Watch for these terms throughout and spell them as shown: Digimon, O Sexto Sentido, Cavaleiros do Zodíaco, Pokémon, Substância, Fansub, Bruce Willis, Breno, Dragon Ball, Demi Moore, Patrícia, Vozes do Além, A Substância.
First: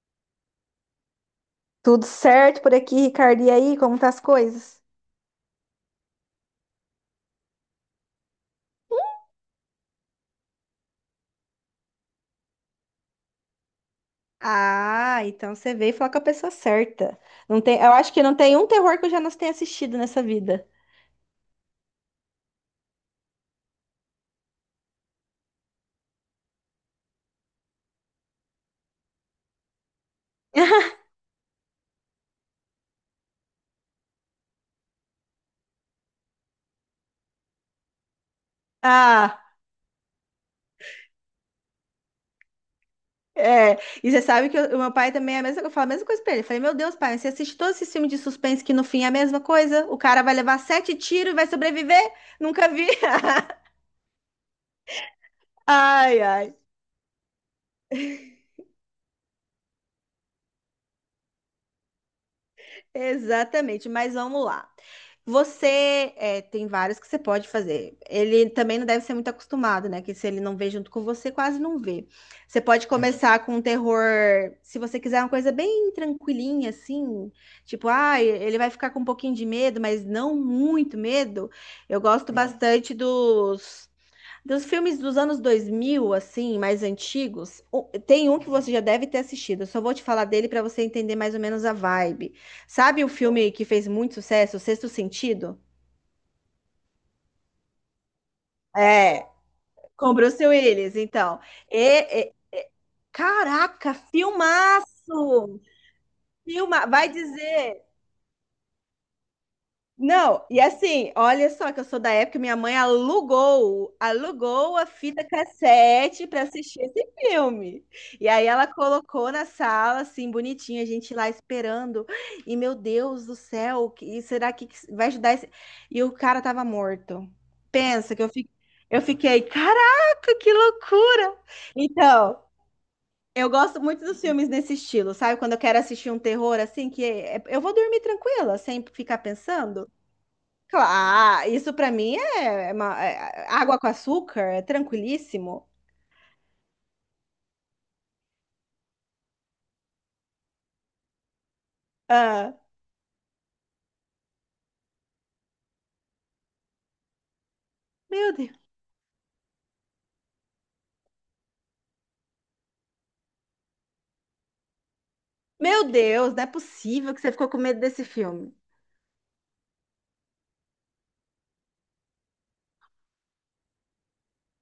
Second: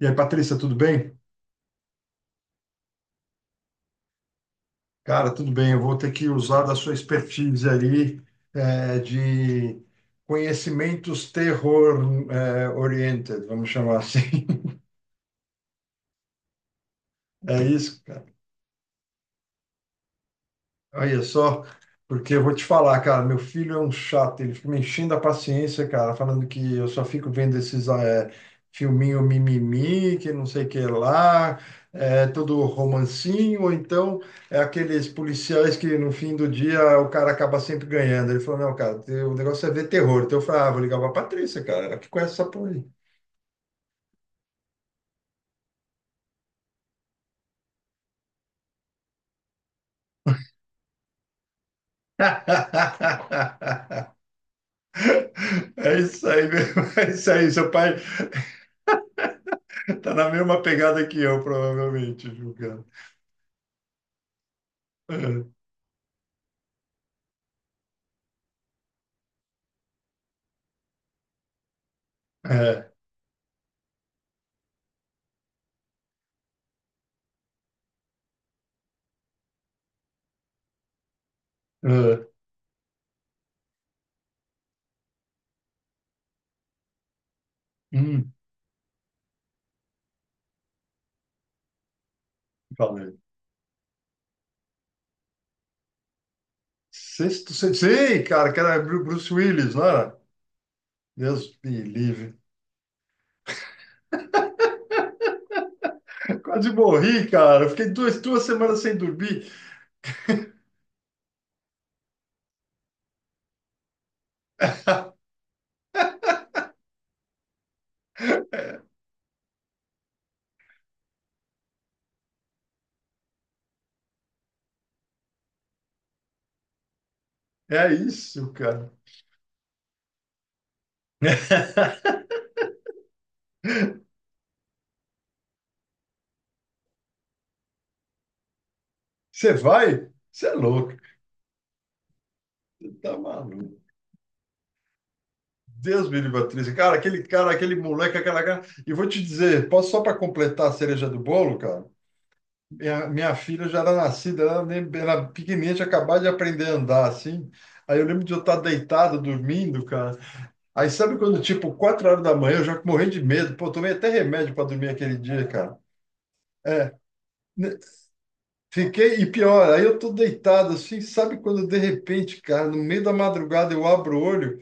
E aí, Patrícia, tudo bem? Tudo certo por aqui, Ricardo? E aí, como tá as coisas? Cara, tudo bem. Eu vou ter que usar da sua expertise ali de conhecimentos terror oriented, vamos chamar assim. Ah, então você veio falar com a pessoa certa. Não É tem, eu isso, acho que cara? não tem um terror que eu já não tenha assistido nessa vida. Olha só, porque eu vou te falar, cara, meu filho é um chato, ele fica me enchendo a paciência, cara, falando que eu só fico vendo esses filminho mimimi, que não sei o que lá, é, todo romancinho, ou então é aqueles policiais que no fim do dia o cara acaba sempre ganhando. Ele falou: "Não, cara, o Ah, negócio é ver terror." Então eu falei: "Ah, vou ligar pra Patrícia, cara, ela que conhece essa porra aí." é. E você sabe que o meu pai também é a mesma, eu falo a mesma coisa pra ele. Eu falei, meu Deus, pai, você assiste todos esses filmes de suspense que no fim é a mesma coisa? O cara vai levar sete tiros e vai sobreviver? Nunca vi. É Ai, isso aí ai. mesmo, é isso aí, seu pai. Tá na mesma pegada que eu, provavelmente, julgando. Exatamente, mas vamos lá. É, Você é, tem vários que você pode fazer. Ele também não deve ser muito acostumado, né? Que se ele não vê junto com você, quase não vê. Você pode, é, é, começar com um terror, se você quiser uma coisa bem tranquilinha, assim, tipo, ah, ele vai ficar com um pouquinho de medo, mas não muito medo. Eu é. gosto, hum, bastante dos. Dos filmes dos anos 2000, assim, mais antigos, tem Hum, um que você já deve ter assistido. Eu só vou te falar dele para você entender mais ou menos a vibe. Sabe o falei. filme que fez muito sucesso, O Sexto Sentido? Sexto, sexto. Sei, cara, que era É, Bruce Willis, não com era? Bruce Willis, então. Deus E, me e- livre. e- Caraca, filmaço! Quase Filma, vai morri, cara. Eu dizer. fiquei 2 semanas sem dormir. Não, e assim, olha só que eu sou da época, minha mãe alugou a fita cassete para assistir esse filme. E aí ela colocou na sala, assim, bonitinha, a gente lá esperando. E meu Deus do céu, que será que vai ajudar esse... E o cara tava morto. É Pensa que isso, cara. eu fiquei, caraca, que loucura! Então, eu gosto muito dos filmes nesse estilo, sabe? Quando eu quero assistir um terror assim, eu vou dormir tranquila, sem ficar Você pensando. vai? Você é louco. Claro, isso pra mim é uma-, Tá é maluco. água com açúcar, é tranquilíssimo. Deus me livre, atriz. Cara, aquele moleque, aquela cara. E vou te dizer, posso só para completar a cereja do bolo, cara? Ah, Minha filha já era nascida, ela nem era pequenininha, tinha acabado de aprender a andar, assim. Aí eu lembro de meu eu estar Deus. deitado, dormindo, cara. Aí sabe quando, tipo, 4 horas da manhã, eu já morri de medo. Pô, tomei até remédio para dormir aquele dia, cara. Meu Deus, não é possível que você ficou com Ne- medo desse filme. Fiquei, e pior, aí eu tô deitado, assim, sabe quando, de repente, cara, no meio da madrugada eu abro o olho,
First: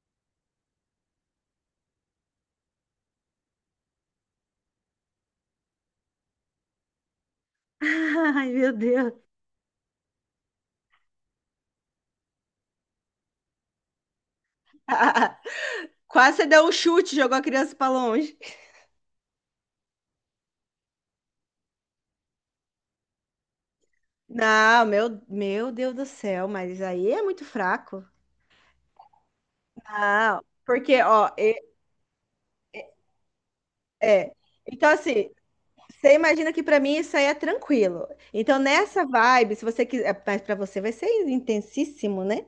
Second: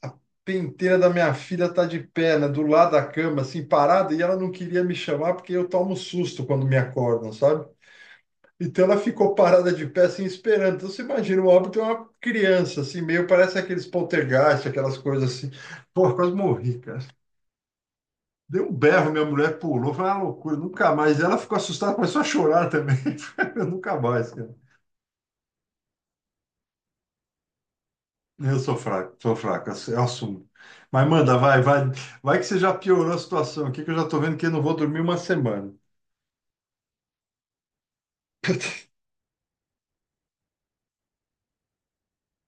a penteira da minha filha tá de perna, do lado da cama, assim, parada, e ela não queria me chamar porque eu tomo susto quando me acordam, sabe? Ai, meu Então ela Deus. ficou parada de pé, assim, esperando. Então você imagina, o óbito é uma criança, assim, meio parece aqueles poltergeist, aquelas coisas assim. Pô, quase Quase você deu um morri, cara. chute, jogou a criança pra longe. Deu um berro, minha mulher pulou, foi uma loucura, nunca mais. Ela ficou assustada, começou a chorar também. Eu nunca mais, cara. Não, meu Deus do céu, mas aí é muito fraco. Eu sou fraco, eu Não, assumo. porque, Mas ó, manda, vai, vai. Vai que você já piorou a situação aqui, que eu já tô é, é. vendo que eu não vou Então, dormir uma assim, semana. você imagina que pra mim isso aí é tranquilo. Então, nessa vibe, se você quiser, mas para você vai ser intensíssimo, né?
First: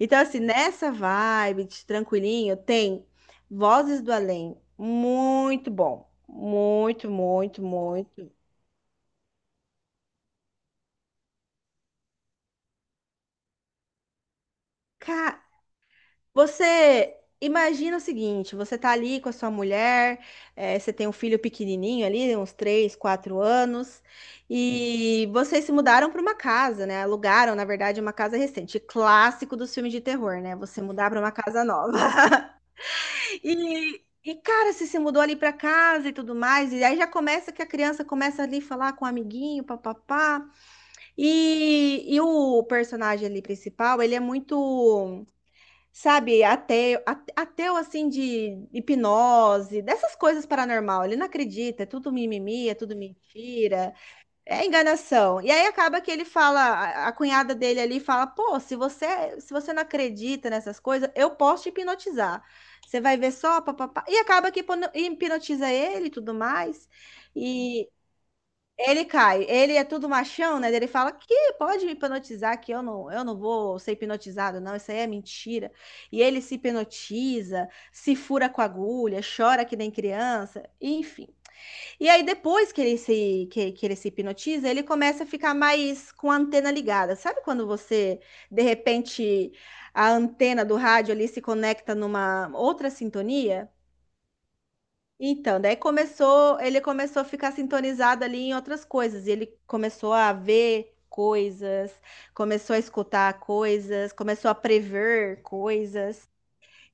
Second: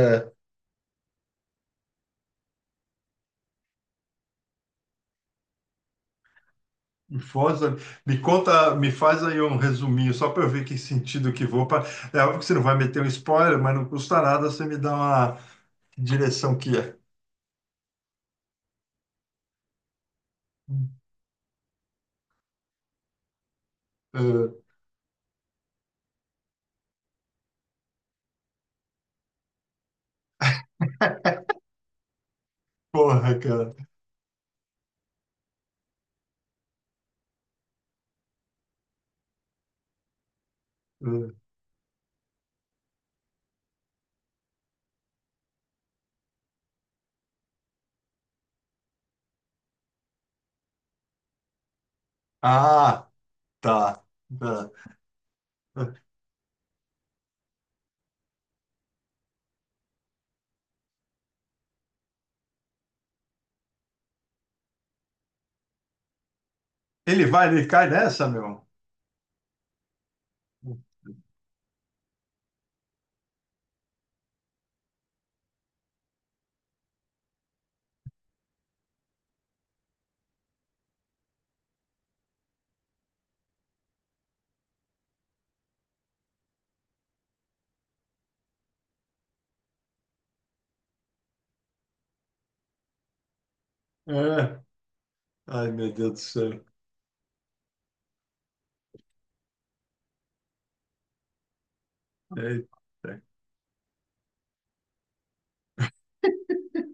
Então, assim, nessa vibe de tranquilinho, tem Vozes do Além. Muito bom. Muito, Foz, muito, me muito. conta, me faz aí um resuminho, só para eu ver que sentido que vou. Pra... é óbvio que você não vai meter um spoiler, mas não custa nada você me dar uma Cara, que direção que é. você imagina o seguinte: você tá ali com a sua mulher, você tem um filho pequenininho ali, uns 3, 4 anos, Eh, e vocês se mudaram para uma casa, né? Alugaram, na verdade, uma casa recente, clássico dos filmes de terror, né? Você mudar para uma casa nova. Porra, cara. Cara, você se mudou ali para casa e tudo mais, e aí já começa que a criança começa ali a falar com o amiguinho, papapá. Eh, E o personagem ali principal, ele é muito. Sabe, ateu, ateu assim de hipnose, dessas coisas paranormal. Ele não acredita, é tudo mimimi, é tudo ah, mentira, tá. é Tá. enganação. E aí acaba que ele fala, a cunhada dele ali fala: "Pô, se você não acredita nessas coisas, eu posso te hipnotizar. Você vai ver só, papapá". E acaba que hipnotiza ele e tudo mais. Ele vai, ele cai nessa, meu? Ele cai. Ele é tudo machão, né? Ele fala que pode me hipnotizar, que eu não vou ser hipnotizado, não. Isso aí é mentira. E ele se hipnotiza, se fura com a agulha, chora que nem criança, enfim. E aí depois que ele se hipnotiza, ele começa a ficar mais com a antena ligada. Sabe quando você de repente a antena do rádio ali se conecta numa outra sintonia? É. Então, Ai, daí meu Deus do começou, céu. ele começou a ficar sintonizado ali em outras coisas, e ele começou a ver coisas, começou a Eita. escutar coisas, começou a prever coisas,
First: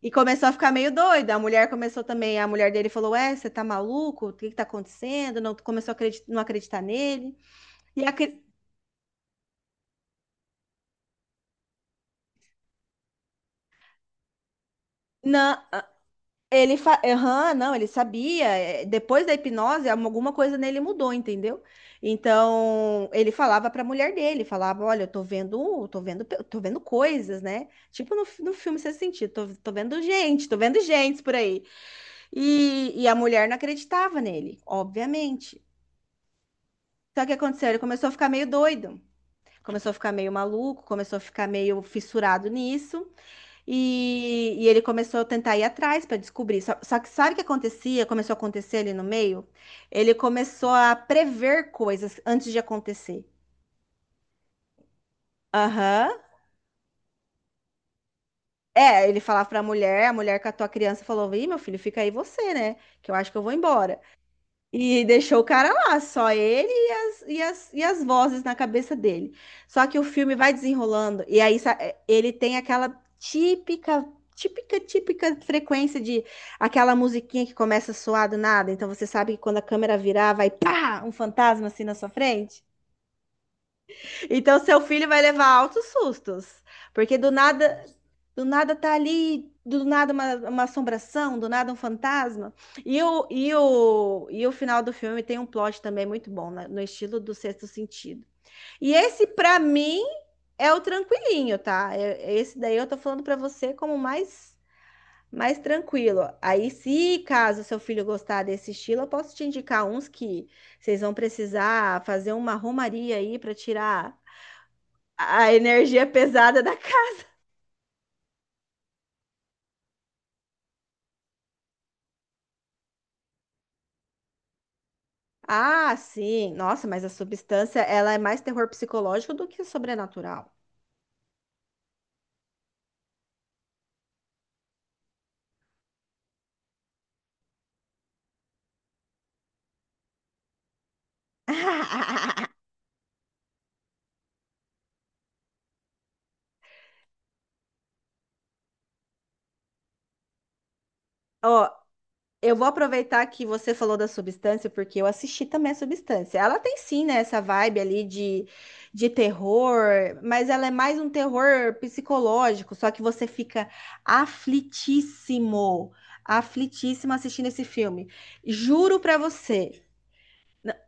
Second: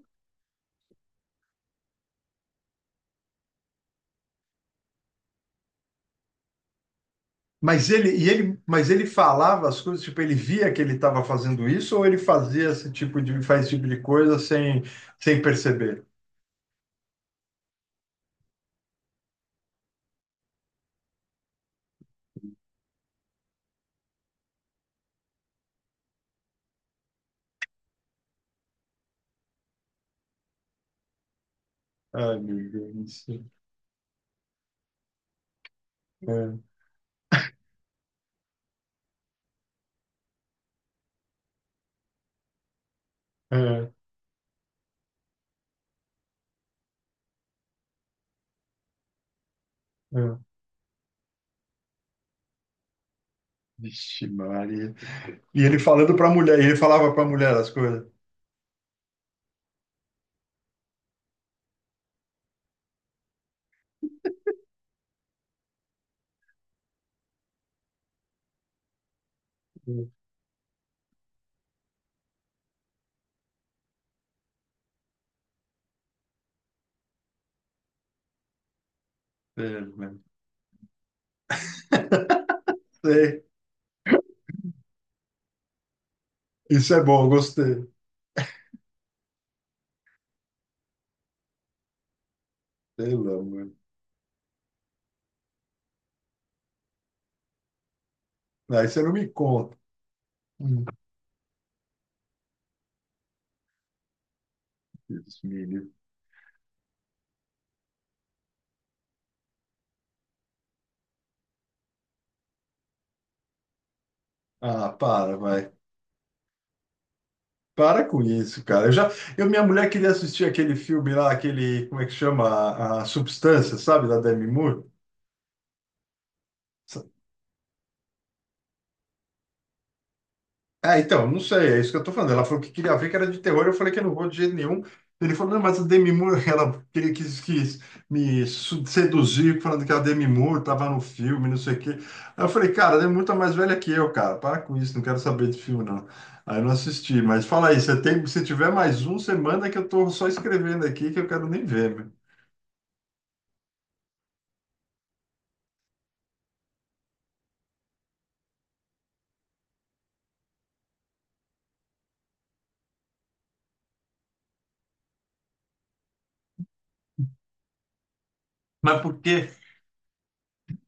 e começou a ficar meio doido. A mulher começou também, a mulher dele falou: Ué, você tá maluco? O que que tá acontecendo? Não começou a acreditar, não acreditar nele. Mas E a, ele, e cri- ele, mas ele falava as coisas, tipo, ele via que ele estava fazendo isso ou ele fazia esse tipo de, faz esse tipo de coisa sem, sem não. perceber? Aham, não, ele sabia. É, depois da hipnose, alguma coisa nele mudou, entendeu? Então, ele falava pra mulher dele, falava, olha, tô vendo, tô vendo coisas, né? Tipo no, no filme Sexto Sentido, tô vendo gente por aí. Ai, meu E, Deus do e a céu. mulher não acreditava nele, obviamente. Só que o que aconteceu? Ele começou a ficar meio doido, começou a ficar meio maluco, começou a ficar meio fissurado nisso. É, é, E ele começou a tentar ir atrás para descobrir. Só que sabe o que acontecia? Começou a acontecer ali no meio? Ele é. começou a prever coisas antes de acontecer. Vixe, Maria. E ele Aham. falando para a mulher, e ele falava para a mulher as coisas. É, ele falava pra mulher, a mulher catou a criança e falou: Ih, meu filho, fica aí você, né? Que eu acho que eu vou embora. E deixou o cara lá, só ele e e as vozes na cabeça dele. Só que o filme vai desenrolando, e aí ele tem aquela típica, típica frequência de aquela musiquinha que começa a soar do nada. Então você sabe que quando É, a câmera mano. virar, vai pá, um fantasma assim na sua frente. Sei. Então, seu filho vai levar altos sustos, Isso é porque bom, gostei. do nada tá ali, do nada uma assombração, do nada um fantasma. E Sei o, lá, e mano. o, e o final do filme tem um plot também muito bom, né, no estilo do Sexto Sentido. Aí E você não esse, me pra conta. mim, é o Hum, tranquilinho, tá? É- esse daí eu tô falando pra você como mais, Deus mais me livre. tranquilo. Aí, se caso seu filho gostar desse estilo, eu posso te indicar uns que vocês vão precisar fazer uma romaria aí pra tirar Ah, para, a vai. energia pesada da casa. Para com isso, cara. Minha mulher queria assistir aquele filme lá, aquele, como é que chama? A Substância, sabe? Da Demi Moore. Ah, sim. Nossa, mas a substância, ela é mais terror psicológico do que sobrenatural. É, então, não sei, é isso que eu tô falando. Ela falou que queria ver que era de terror, eu falei que eu não vou de jeito nenhum. Ele falou: "Não, mas a Demi Moore", ela queria, quis seduzir falando que a Demi Moore tava no filme, não sei o quê. Aí eu falei: "Cara, ela é muito mais velha que eu, cara, para com isso, não quero saber de filme, não." Aí eu não assisti, mas fala aí, você tem, se tiver mais um, você manda que eu tô só escrevendo aqui, que eu quero nem Ó, ver, meu. eu vou aproveitar que você falou da substância, porque eu assisti também a substância. Ela tem sim, né, essa vibe ali de terror, mas ela é mais um terror psicológico, só que você fica aflitíssimo, aflitíssimo assistindo esse filme. Juro Mas por pra quê? você,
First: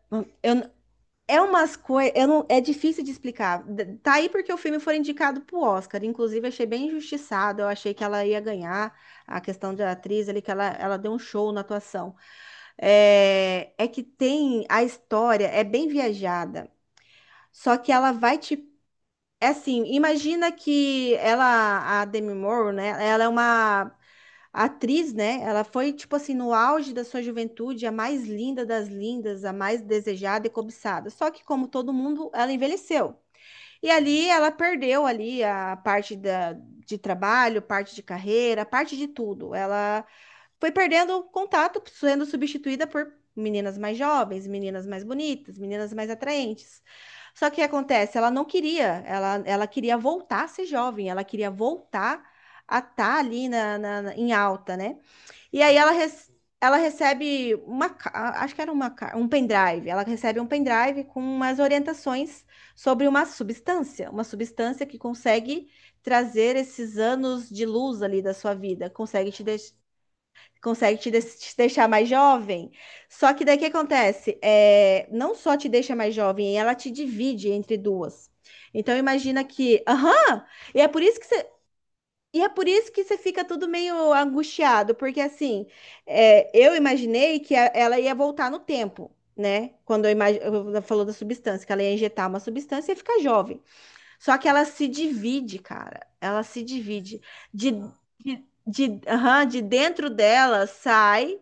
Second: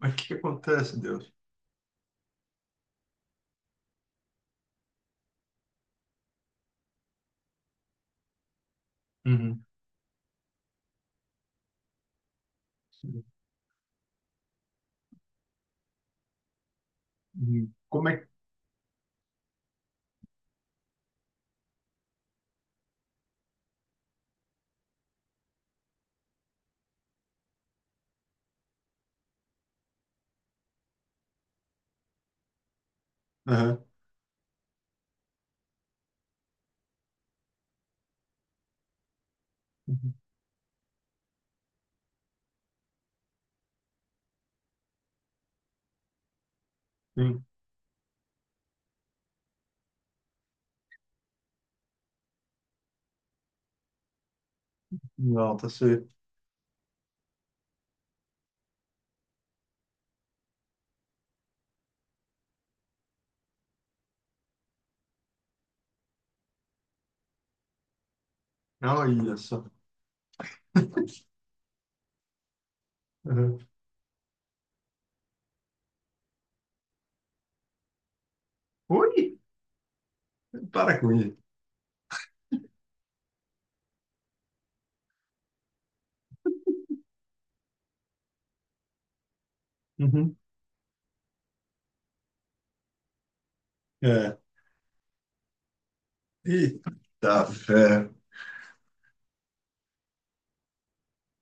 Mas o que que eu, acontece, Deus? é umas coisas, é difícil de explicar. Tá aí porque o filme foi indicado pro Oscar. Inclusive, achei bem injustiçado. Eu achei que ela ia ganhar a Uhum. questão da atriz ali, que ela deu um show na atuação. É, é que tem a história, é bem viajada. Uhum. Só que Como ela é que... vai te. É assim, imagina que ela, a Demi Moore, né? Ela é uma a atriz, né? Ela foi, tipo assim, no auge da sua juventude, a mais linda das lindas, a mais desejada e cobiçada. Só que, como todo mundo, ela envelheceu. Aham. E ali ela perdeu ali a parte da, de trabalho, parte de carreira, parte de tudo. Ela foi perdendo contato, sendo substituída por meninas mais jovens, meninas mais bonitas, meninas mais atraentes. Uhum. Só que o que acontece? Ela não queria, ela queria voltar a ser jovem, ela queria voltar a estar ali na, em alta, né? Não, E tá aí certo. Ela recebe uma, acho que era uma, um pendrive. Ela recebe um pendrive com umas orientações sobre uma substância que consegue trazer esses anos de luz ali da sua vida, Olha só. Consegue te, te deixar mais jovem. Só que daí o Uhum. que acontece? É, não só te deixa mais jovem, ela te divide entre duas. Então Oi, imagina que, aham, e é para por com isso que isso. você e é por isso que você fica tudo meio angustiado, porque assim, é, eu imaginei que ela ia voltar no tempo, né? Quando Uhum. Falou da substância, que ela ia injetar uma substância e ia ficar jovem. É. Só que ela se divide, cara. Ela se divide. Eita De, fé. Aham, de dentro dela sai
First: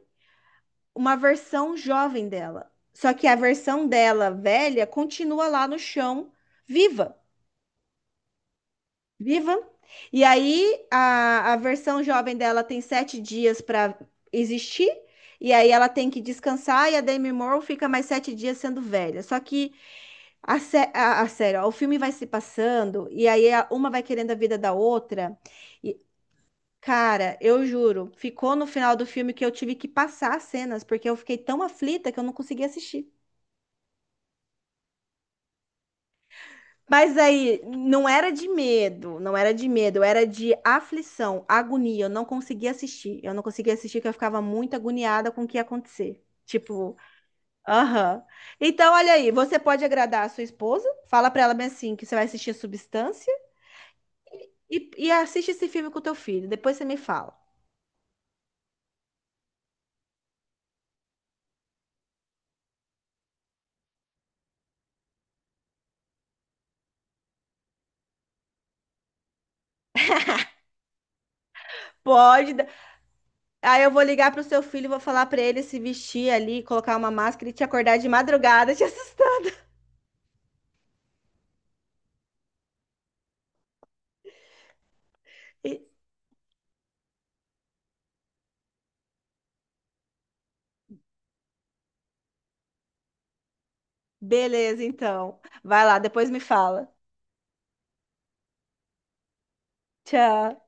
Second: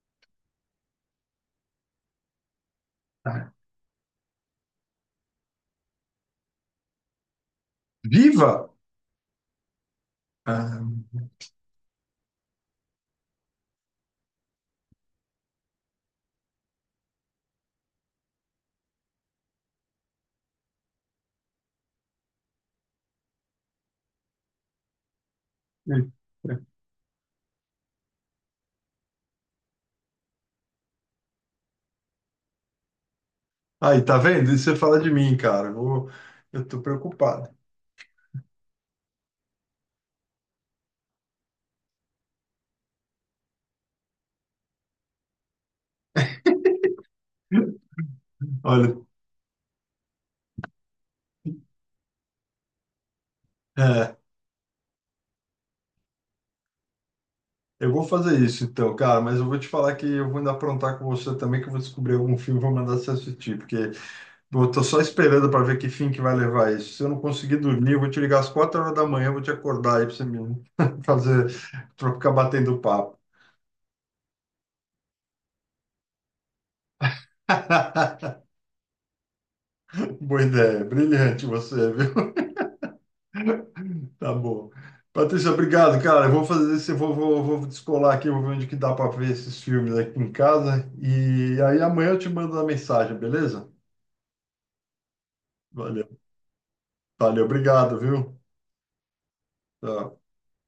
uma versão jovem dela. Só que a versão dela velha continua lá no chão, viva. Viva! Viva! E Ah, aí, a versão jovem dela tem sete dias para existir, e aí ela tem que descansar, e a Demi Moore fica mais sete dias sendo velha. Só que a sério, ó, o filme vai se passando, e aí uma vai querendo a vida da outra. e- E, é. cara, eu juro, ficou no final do filme que eu tive que passar as cenas, porque eu fiquei tão aflita que eu não consegui assistir. Aí, tá vendo? Isso você fala de mim, cara. Eu tô Mas preocupado. aí, não era de medo, não era de medo, era de aflição, agonia. Eu não conseguia assistir. Eu não conseguia assistir porque eu ficava muito agoniada com o que ia acontecer. Tipo, aham. Então, Olha, olha aí, você pode agradar a sua esposa, fala pra ela bem assim que você vai assistir Substância é, e assiste esse filme com o teu filho. Depois você me fala. eu vou fazer isso então, cara, mas eu vou te falar que eu vou ainda aprontar com você também, que eu vou descobrir algum filme e vou mandar você assistir, porque eu tô só esperando para ver que fim que vai levar isso. Se eu não conseguir dormir, eu vou te ligar às 4 horas da manhã, eu vou te acordar aí pra você me fazer, pra ficar Pode. dar- batendo papo. Aí eu vou ligar pro seu filho, e vou falar pra ele se vestir ali, colocar uma máscara e te acordar de madrugada, te assustar. Boa ideia, brilhante você, viu? Tá bom. Patrícia, E- obrigado, cara. Eu vou fazer isso, eu vou, vou, vou descolar aqui, vou ver onde que dá para ver esses filmes aqui em casa. E aí amanhã eu te mando uma mensagem, beleza? Beleza, então. Vai lá, Valeu, depois me fala. valeu, obrigado, viu? Tchau. Tchau.